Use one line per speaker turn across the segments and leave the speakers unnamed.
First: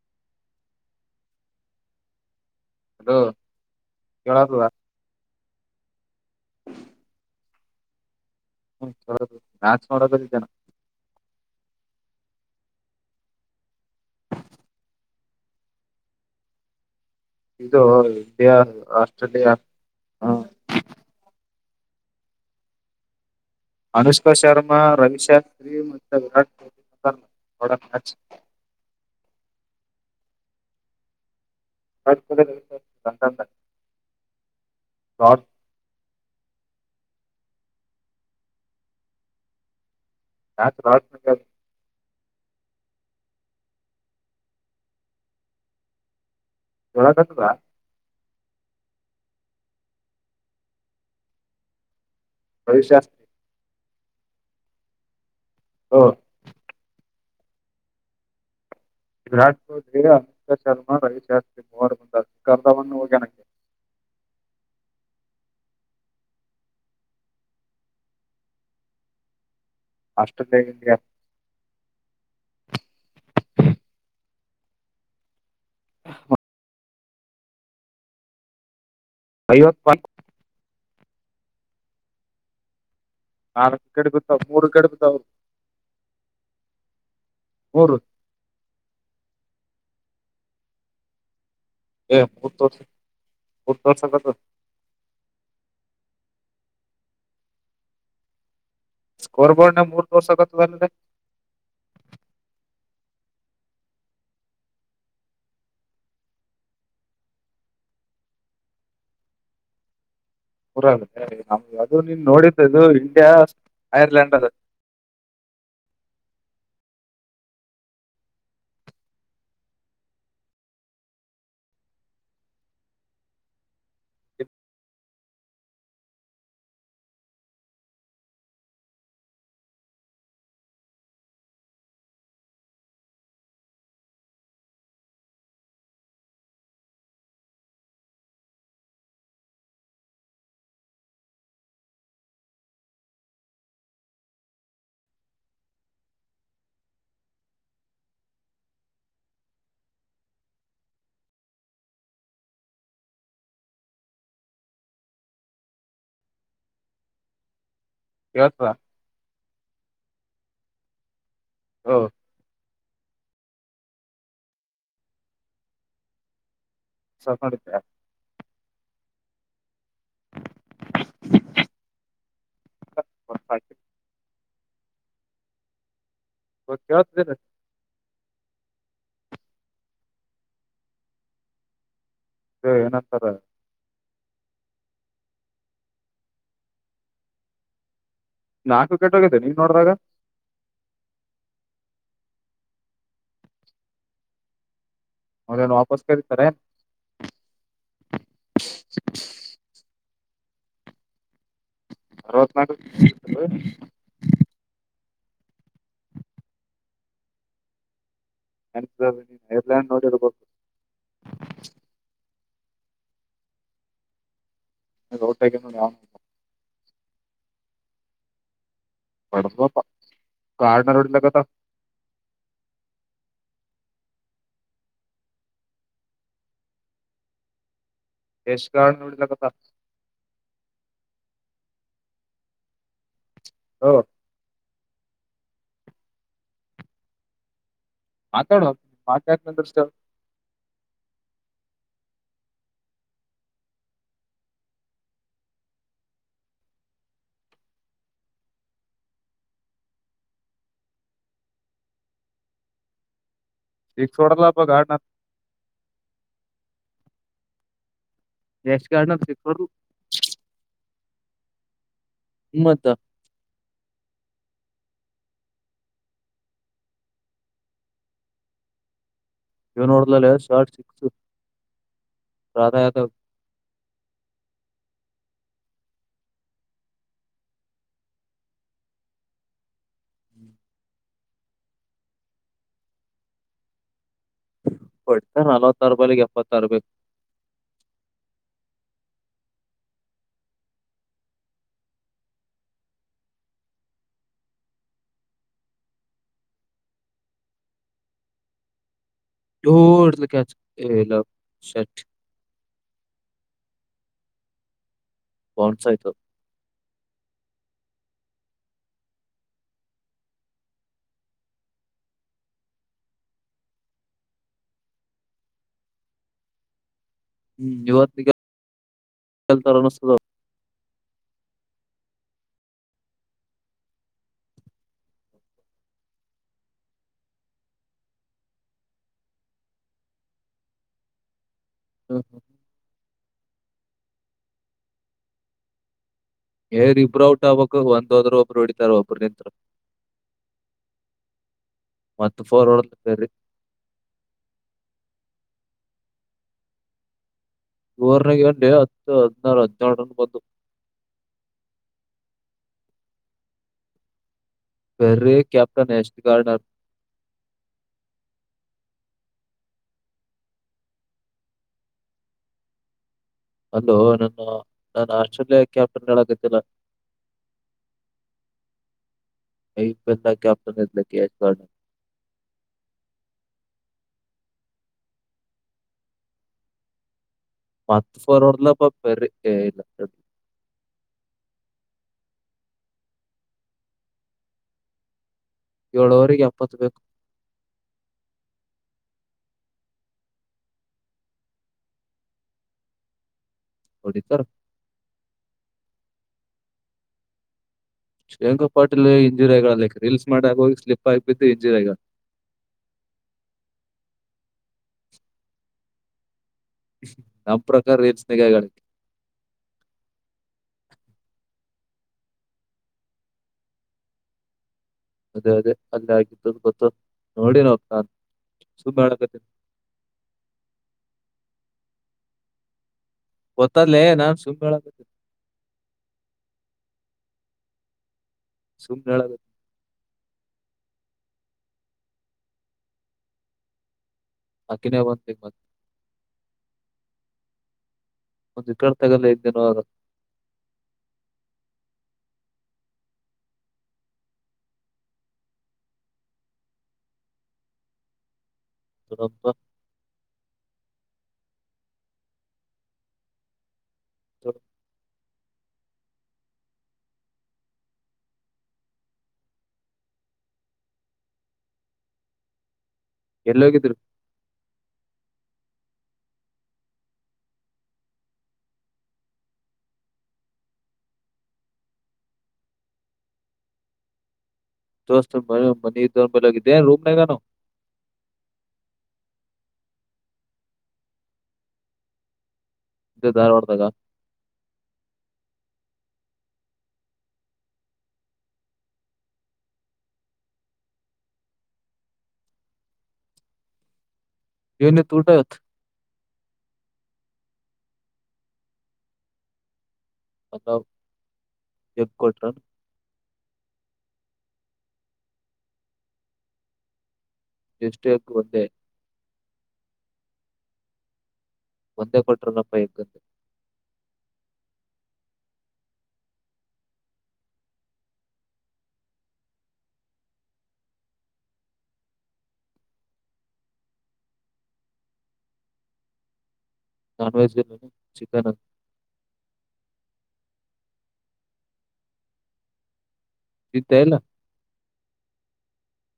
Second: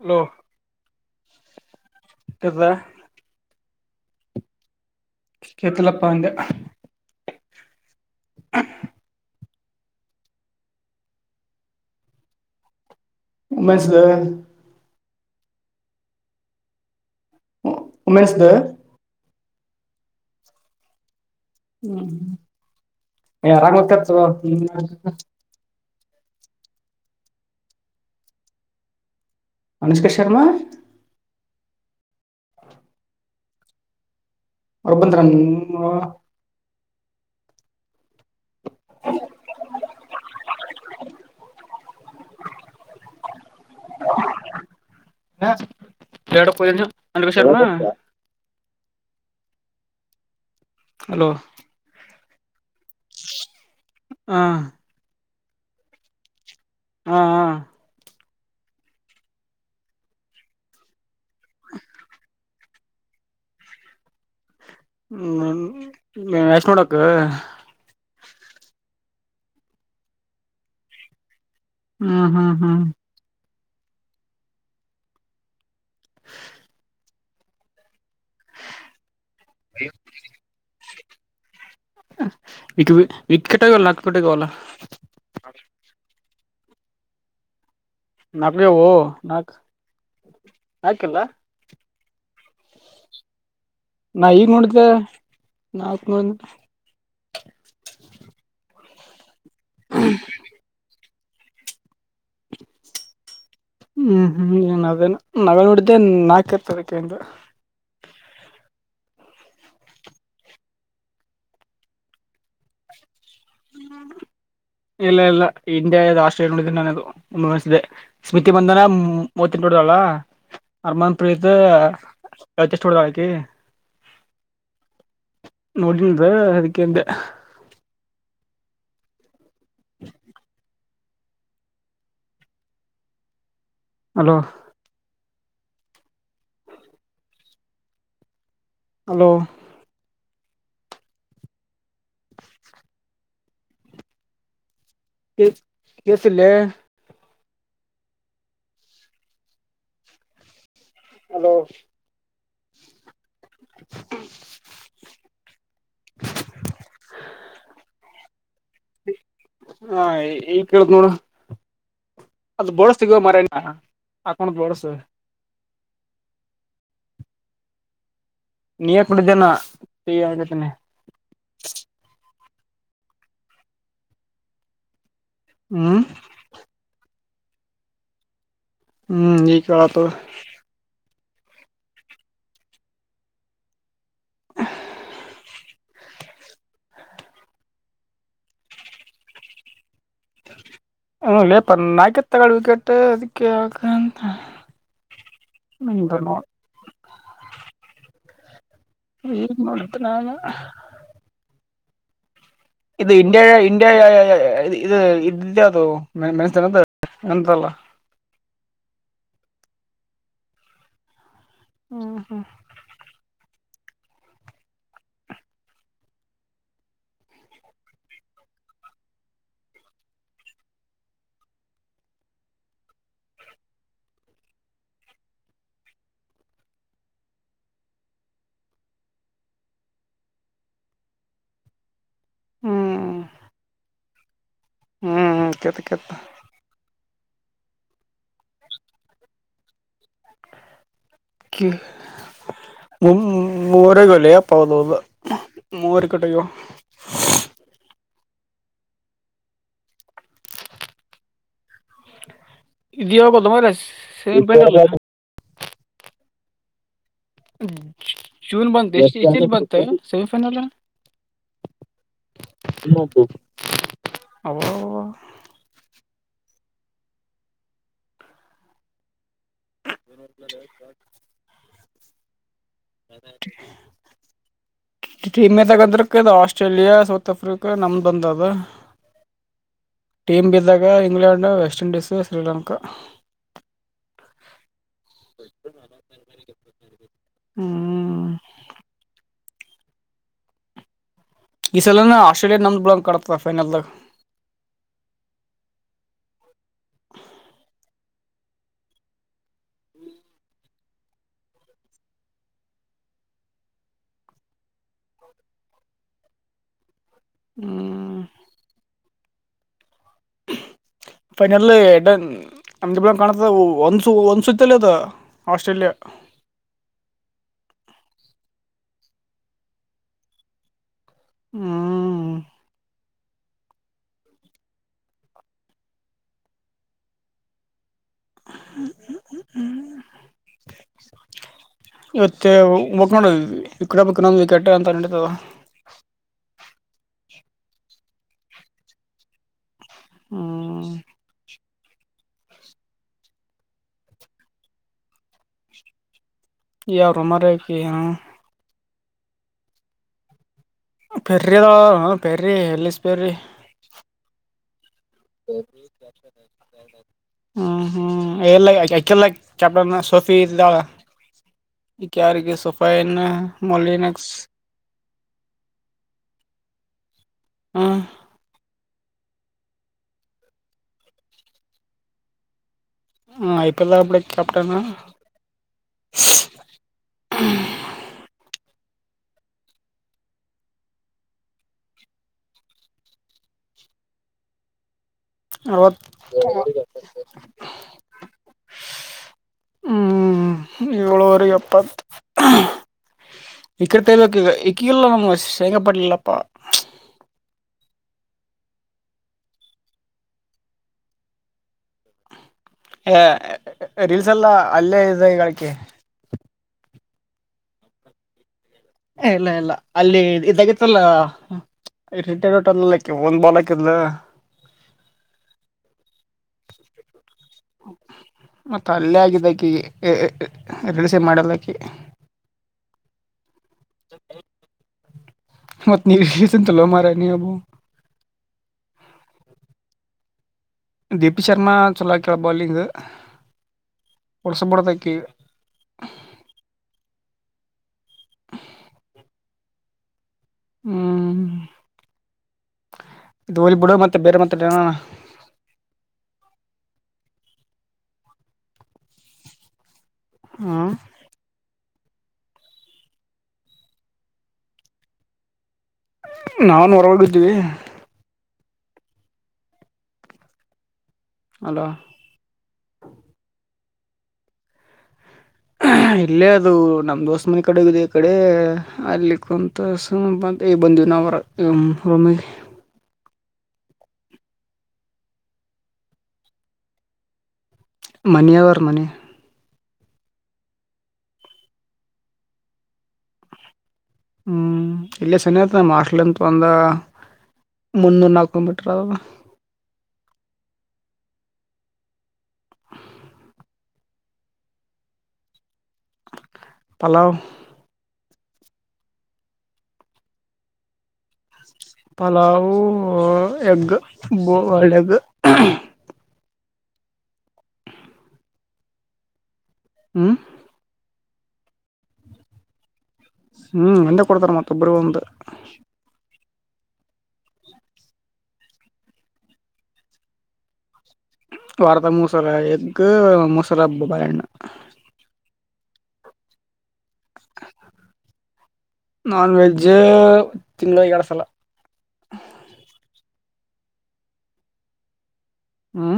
Hello ಇದದ
ಕಡ ತ
ಕೆತ್ಲಪ್ಪಾಂದ
ಹ್ಮ ಮಕ್ ಮಾಡೋ ಇದಿದ್ದನ
ಮ್ಮಸ್
ಇದು
ಉಮೆನ್ಸ್ದ
ಇಂಡಿಯಾ ಆಸ್ಟ್ರೇಲಿಯಾ ಹ್ಮ
ಹ್ಮ್ ಹ್ಮ
ಅನುಷ್ಕಾ ಶರ್ಮಾ ರವಿಶಾಸ್ತ್ರಿ ವರಾಟ್ಹ್ಲಿ
ಅನುಷ್ಕಾ ಶರ್ಮಾ
ಅಂತ
ಅಬಂದರ [unintelligible]
ರಾಜನಗರ
ಎ ಕ ಅಟ ವಿಷ
ಕೇಳಕತ್ತದ
ಹಲೋ
ಭವಿಷ್ಯಸ್
ಹ
ಹಾ
ಹಾ ಹಾ
ವಿಾ್ ಚೌಧರಿಗೆ ಅಮಿತ್ ಶರ್ಮಾ ರವಿಶಾಸ್ತ್ರಿ ಮವಾರ್ ಬಂದ ಕಲ್ಲವನ್ನು ಹೋಗ್ಯ ನನಗೆ [unintelligible]
ಹ್ಮ ಮ್ಯಾಚ್ ಮಾಡೋಡಕ್
ಅಷ್ಟುಲ್ಲೇಗಯಾ
ಹ್ಮ್ ಹ್ಮ್ ಹ್ಮ್
ಹ [inaudible] ಕಯವತ್ತುಪ್ಪ
ಇಗ
ನಾಕ ಗಡಬಿತಾವ ಮೂರು ಕಡ್ಬಿತ ಅವರು ಮೂರು
ನಾಕ ನಾಕ್ ನಾಕಿಲ್ಲ
ಹ ಮುಹೂರ್ತ
ನಾ ಈಗ್ ನೋಡಿದ್ದೆ ನಾಲ್ಕ ನೋ
ಸ್ಕೋರ್ ಬೋರ್ಡ್ ನ ಮೂರ್ ದೋರ್ಸ್ ಆಗತದ ಅಲ್ಲ
ಹ್ಮ್ ಹ್ಮ್ ಏನ್ ಅದೇನು ನಾವ ನೋಡಿದ್ದೆ ನಾಕೈ ತಾರೀಕಿಂದ
ಪುರಲ್ಲ ಅದು ನೀನ್ ನೋಡಿದ್ದದು ಇಂಡಿಯಾ ಐರ್ಲೆಂಡ್ ಅದ
ಇಲ್ಲ ಇಲ್ಲ ಇಂಡಿಯಷ್ಟ ನೋಡ ನನೆ ಶ್ರುತಿ ಮಂದಾನ ಬಂದನ ಮೂವತ್ತ ನೋಡಲ್ಲ ಅರ್ಮನ್ ಪ್ರೀತ್ ಕಚ ಎಷ್ಟು ಹಡಕಿ
ಹ
ನೋಡಿನದ ಅದಕ್ಕೆ್ದೆ ಹಲೋ ಹಲೋ ಕೆ ಕಸಿಲ್ಲ ಹಲೋ
ಕೇಳ್ತದ
ಹ ಹಾ ಈ ಕೇಳತ ನೋಡ
ಹಾ
ಅದು ಬಳಸಿಗೋ ಮರೇನಾ ಹಾಕೊಂಡದ ಬಳಸ
ಸಪಡತ
ನೀಿಯ ಕುೊಂಡ ಜನ ತತನೆ ಹ್ಮ
ಕೇಳ್ತಿದೀನಿ
ಹ್ಮ್ ಈಕತ
ಅೇ ಏನಂತಾರ ನಾಲ್ಕು ವಿಕೆಟ್ ಹೋಗಿದೆ ನೀವ ನೋಡ್ರಾಗ
ಹಲ್ಲೇ ಪ ನಾಲ್ಕು ತಗಳ ವಿಕೆಟ್ ಅದಕ್ಕೆ ಯಾಕ ಅಂತ
ಮನು ವಾಪಸ್
ಈಗ
ಕತರ
ನೋಡ ಏನ್ ನೋಡತ್ೆ ನಗ
ಹತ್
ಇದು ಇಂಡ ಇಂಡ ಇದು ಿದ್ದ್ಯಾ ಅದು ಮೆಸ್ಸನಂತ ಎಂತಲ್ಲ
ನನ್ ನೀ ಏರ್ಲೆಯಂಡ್ ನೋಡಿರ್ಬೇಕಹು
ಹ್ಮ ಹಾ
ರೋಟ ಪಡ ಕಾರ್ಣರೆ ಎಡಲ್ಲಕ್ಕದ ಯೇಶುಗ ಇಡಲಕ್ಕ ತ
ಹ್ಮ್
ಹ್ಮ
ಹ್ಮ್ ಹ್ಮ್ ಕೆತ್ಕ
ಮಾತಾಡೋ ಮಾಾತ ನಂತ ಸರ್
ಕಿ ಮು ಮೋರಗೊಲೆಯ ಪಾವತೋದು ಮೂೋರ ಕಟಗೋ ಇದ ಯಾಗದು ಮ್ರ ಸ
ಸಿಕ್ಸ್ ಹೊಡಲಪ್ಪ ಗಾರ್ಡ್ನ
ಜೂನ್
ಯಶ್
ಬಂತ
ಗಾರ್ಡ್ನ ಸಿಕ್ಸ್ ಹೊಡ್ಲ್
ಸೆಮಿಫೈನಲ್
ಮತ್ತ
[unintelligible]
ಏನ್ ಹೊಡೆದೆನಲ್ಲೇ ಶಾರ್ಟ್ ಸಿಕ್ಸ್ ರಾಡ್ ಯಾದವ್
ಟೀಮೆ ತಗಂದ್ರಕ್ ಆಸ್ಟ್ರೇಲಿಯಾ ಸೌತ್ ಆಫ್ರಿಕಾ ನಮ್ದ ಒಂದು ಅದ ಟೀಮ್ ಬಿದ್ದಾಗ ಇಂಗ್ಲೆಂಡ್ ವೆಸ್ಟ್ ಇಂಡೀಸ್ ಶ್ರೀಲಂಕಾ
ಕೊಡ್ತ ನಲ್ವತ್ತಾರ್ ಬಾಲಿಗೆ ಎಪ್ಪತ್ತಾರು ಬೇಕು
ಹ್ಮ್ ಈ ಸಲನ ಆಸ್ಟ್ರೇಲಿಯಾ ನಮ್ದ ಬಿಡಬೇಕುಕಣಪ್ಪ ಫೈನಲ್ದಾಗ [inaudible]
ಅಯ್ಯೋ ಇಡ್ಡ ಕ್ಯಾಚ್ ಶಟ್ ಬೌನ್ಸ್ ಆಯ್ತು
ಹ್ಮ
[inaudible]
ಫೈನಲ್ಲಿ ಎಡ ನಮಗೆಲ್ ಕಾಣುತ್ತ ಒಂದು ಒಂದು ಸುತ್ತಲಿ ಅದ ಆಸ್ಟ್ರೇಲಿಯಾ
[inaudible] ಇವತ್ತಿಗೆ ಗೆಲ್ತಾರಾ ಅನಿಸುತ್ತದೆ
ಹ್ಮ್ [inaudible]
ಹ್ಮ್ ಹ್ಮ್.
ಇವತ್ತೆಕ್ ನೋಡ [unintelligible] ಈ ಕೆಟ್ಟ ಅಂತ ನೆಡಿತಾದ
ಏ ಇಬ್ರು ಔಟ್ ಆಗ್ಬೇಕು ಒಂದ ಹೋದ್ರರು ಒಬ್ರು ಹೊಡಿತಾರೆ ಒಬ್ರು ನಿಂತರು
ಹ್ಮ
ಮತ್ತ ಪೋರ್ ಹೋಡಿದ್ಲು ಪೇರಿ
[unintelligible]
[unintelligible] ಹತ್ತು ಹದಿನಾರು ಹದಿನೇಳು ರನ್ ಬಂದು
ಪೆರಿದ Perry Ellyse Perry
berry captain ಎಷ್ಟ್ ಗಾರ್ಡ್ನರ್
ಹ್ಮ್ ಹ್ಮ್ ಇಲ್ಲ ಅಕಿಲ್ಲ ಆಕಿ ಕ್ಯಾಪ್ಟನ್ ಸೋಫಿ ಇದ್ದಾಳ ಈಗ ಯಾರಿಗೆ ಸೋಫಯೆನ್ನ
ಅಲ್ಲ ನನ್ನ ನಾನು ಆಸ್ಟ್ರೇಲಿಯಾ ಕ್ಯಾಪ್ಟನ್ ಹೇಳಾಕಾತ್ತಿಲ್ಲ
ಹ್ಮ
[unintelligible]
ಹ್ಮ ಐಪಿಎಲ್ ಕ್ಯಾಪ್ಟನ್
ಮತ್ತ ಫೋರ್ ಹೊಡಿದ್ಲಾಪ್ಪ ಪಿರೇಪೆ ಏಳು ಓವರಿಗೆ
[unintelligible]
ಎಪ್ಪತ್ತು ಬೇಕು
ಹ್ಮ್ ಏಳೂರು ಎಪ್ಪತ್ತು ಇಕ್ಕಡೆ
ಹೊಡಿತಾರ
ತಬೇಕ ಇಕ್ಕಗಲ್ಲ ನಮ್ ಶೇಂಗಪಡ್ಲಿಲ್ಲಪ್ಪಾ
ಶ್ರಿಯಂಕಾ ಪಾಟಲ್ ಇಂಜುರಿ ಆಗ ಅಕ್ ರೀಲ್ಸ್ ಮಾಡ ಆ ಹೋಗಿ ಸ್ಲಿಪ್ ಆಗಿ ಬಿದ್ದು ಇಂಜರಿ ಆಗದ
ರೀಲ್ಸ್ ಅಲ್ಲ ಅಲ್ಲೇ ಇದಲ್ ಆಕಿ
ನಮ್ಮ್ ಪ್ರಕಾರ [unintelligible]
ಇಲ್ಲ ಇಲ್ಲ ಅಲ್ಲಿ ಇದಾಗಿತ್ತಲ್ಲ ರಿಟೈರ್ಡ್ ಔಟ್ ಆದ್ಲು ಆಕಿ ಒಂದು ಬಾಲ್ ಹಾಕಿದ್ಲು
ಅದೇ ಅದೇ ಅಲ್ಲ ಆಗತ್ತು ಗೊತ್ತ ನೋಡಿ ನಾವ್ ನಾನ್
ಮತ್ತ
ಸುಮ್
ಅಲ್ಲೇ
ಹೇಳಕತ್ತೀನಿ
ಆಗಿದ್ದು ಅಕಿಗೆ ರೀಲ್ಸ್ ಮಾಡಿಲ್ಲ ಆಕಿ ಕಿ
ಗೊತ್ತಾದಲೇ ನಾನು ಸುಮ್ ಹೇಳ
ಮಾರಾಯ ನಿನ್
ಸುಮ್ ಹೇಳಕತ್ತೀನಿ
ದೀಪಿ ಶರ್ಮಾ ಚಲೋ ಆಕಳ ಬೌಲಿಂಗ್ ವರ್ಷ ಬಿಡೋದು
ಆಕಿನೇ
ಆಕಿ
ಬಂದ್ ಈಗ ಮತ್ತೆ [unintelligible]
ಹ್ಮ ಇದು ಹೋಗ್ಲಿಬಿಡೊ ಮತ್ ಬೆರೆ ಮಾತಾಡೋಣ
[unintelligible]
ಹಾ
[unintelligible]
ನಾವನ್ ಹೊರೋಗಿದ್ದೀವಿ ಅಲೋ.
ಎಲ್ಲಿ ಹೋಗಿದ್ರಿ? [inaudible]
ಇಲ್ಲೇ ಅದು ನಮ ದೋಸ್ತ ಮನೆ ಕಡೆೋಗಿದೆ ಈ ಕಡೆ ಅಲ್ಲಿ ಕುಂತ ಸುಮ್ ಬಂದ [unintelligible]
ದೋಸ್ತ್ ಮ ಮನಿ ಮನಿದ್ದ ಹೋಗಿದ್ದೆನ್ ರೂಮ್ನಗಾನ
ಮನಿ ಆದ ರಿ ಮನಿ
ಇದ್ದೆ ಧಾರವಾಡದಾಗ
ಹ್ಮ್ ಇಲ್ಲೆ ಸನೆ ಅದ. ಲೆಂತ್ ಒಂದ ಮುನ್ನೂರ್ ನಾಲ್ಕನೂರ್ ಮೀಟರ್ ಆದದು
ಏನಿತ್ತ್ ಊಟ ಇವತ್ತ್?
ಪಲವ್.
ಪಲಾವ್ ಎಗ್ ಕೊಟ್ರ
ಪಲಾವು ಎಗ್ಗ್ ಬಾಯ್ಲ್ಡ್ ಎಗ್ಗ್
ಎಷ್ಟಕ್ ಒತ್ತೆ
ಹಾಂ
ಒಂದೇ ಕೊಟ್ರನಪ್ಪ ಎಗ್ಗ್
ಹ್ಮ್ ಒಂದೆ ಕೊಡ್ತಾರ ಮತ್ತ ಒಬ್ಬರಿಗ್ ಒಂದು ವಾರ್ದಾಗ ಮೂರ್ ಸಲ ಎಗ್ಗ್ ಮೂರ ಸಲ ಬಾಳೆಣ್ಣು
ನಾನ್ ವೆಜ್ ಇಲ್ಲ ಚಿಕನ್ ಅಂತ
ನಾನ್ವೆೆಜ್ ತಿಂಗಳ್ದಗ ಎರಡು ಸಲ
ಇತ್ತ ಇಲ್ಲ
ಹ್ಮ್ಮ್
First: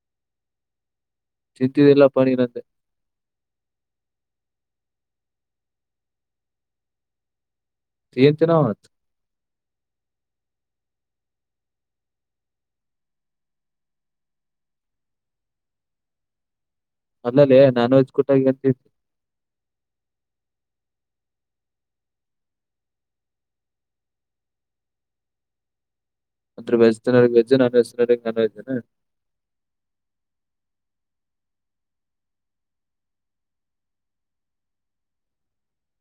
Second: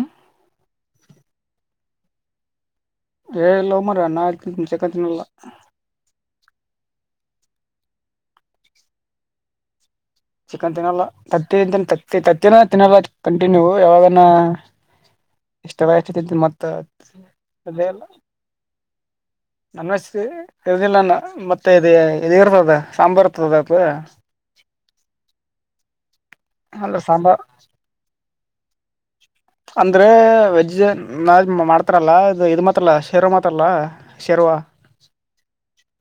ತಿಂತಿ ಇಲ್ಲ ಪ ನಿ ಅಂದೆ
ಏ ಇಲ್ಲೊ ಮರಯ ನಾ ಎಲ್ ತಿಂತೇನು ಚಿಕನ್ ತಿನಲ್ಲ
ಏನ್ ತಿನ್ನವ ಮತ್ತ್
ಚಿಕನ್ ತಿನ್ನಲ್ಲ ತತ್ತಿಂತತ್ತಿ ತತ್ತಿನ ತಿನ್ನಲ್ಲ ಕಂಟಿನ್ಯೂ ಯಾವಾಗ ಎಷ್ಟ ತರ [unintelligible] ಹೆಚ್ಚತರಿ ಮತ್ತ
ಅಲ್ಲಲ್ಲೇ
ಅದೇ
ನಾನ್
ಇಲ್ಲ
ವೆಜ್ ಕುಟಾಗಿ ಏನ್ ತಿಂದಿ?
ನಾನ್ ವೆಜ್ ಇದಿಲ್ಲ ನ ಮತ್ತೆ ಇದು ಇದು ಇರ್ತದ ಸಾಂಬಾರ್ ಇರ್ತದ ಅದ
[unintelligible] ಅಂದ್ರ
ಅಲ್ಲ
ವೆಜ್ ತಿನ್ನೋರಿಗೆ
ಸಾಂಬಾರ್
ವೆಜ್ ನಾನ್ ವೆಜ್ ತಿನ್ನೋರಿಗೆ ನಾನ್ ವೆಜ್ ಅನ
ಅಂದ್ರೆ ವೆಜ್ ನ ಮಾಡ್ತಾರಲ್ಲ ಇದು ಮಾಡ್ತಾರಲ್ಲ ಶೇರ್ವ ಮಾಡ್ತರಲ ಶೇರ್ವ ವಾಹ
[unintelligible]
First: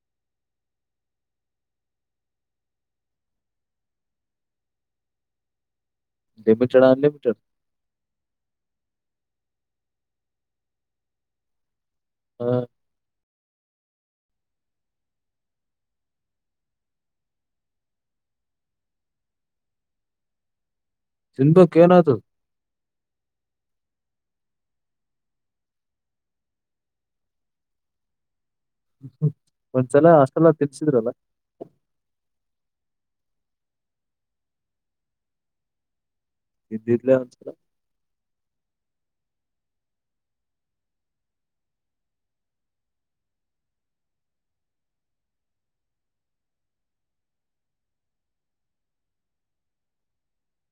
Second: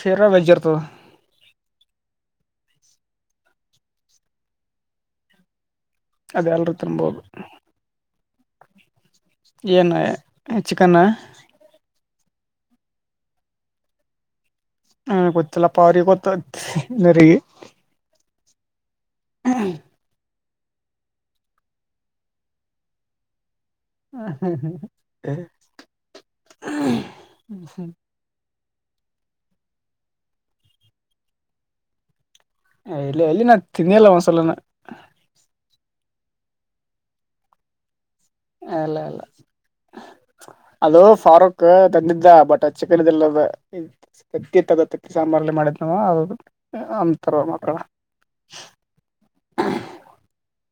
ಶೇರ್ವ ವೆಜ್ ಇರ್ತದ
[inaudible]
ಅದೆಲ್ರು
ಲಿಮಿಟೆಡ್
ತಿನ್ಬೋದು
ಅನ್ಲಿಮಿಟೆಡ್
ಏನು ಏನ್ ಚಿಕನ್ನ
ಹ
ಹ್ಮ ಗೊತ್ತಿಲ್ಲಪ್ಪ ಅವ್ರಿಗೆ ಗೊತ್ತಗ ಹ್ಮ
ತಿನ್ಬೇಕ್ ಏನ್ ಆತದ
ಹ್ಮ ಹ್ಮ ಹ್ಮ ಹ್ಮ ಹ್ಮ
ಒಂದ್ಸಲ ಹಾಸ್ಟೆಲಗ ತಿನ್ಸಿದ್ರಲ್ಲ
ಏ ಎಲ್ಲಿ ನಾ ತಿಂದೆ ಇಲ್ಲ ಒಂದ್ ಸಲನು
ತಿಂದಿದ್ಲಾ ಒಂದ್ ಸಲ
ಅಲ್ಲ ಅಲ್ಲ ಅದು ಫಾರೂಕ್ ತಂದಿದ್ದ ಬಟ್ ಚಕ್ಕಲ್ಲ ದತ್ತಕ್ಕೆ ಸಾಂಬಾರ್ಲೆ ಮಾಡಿದ್ ನವು ಅ ಅಂತಾರ ಮಕ್ಕಳ
ಹ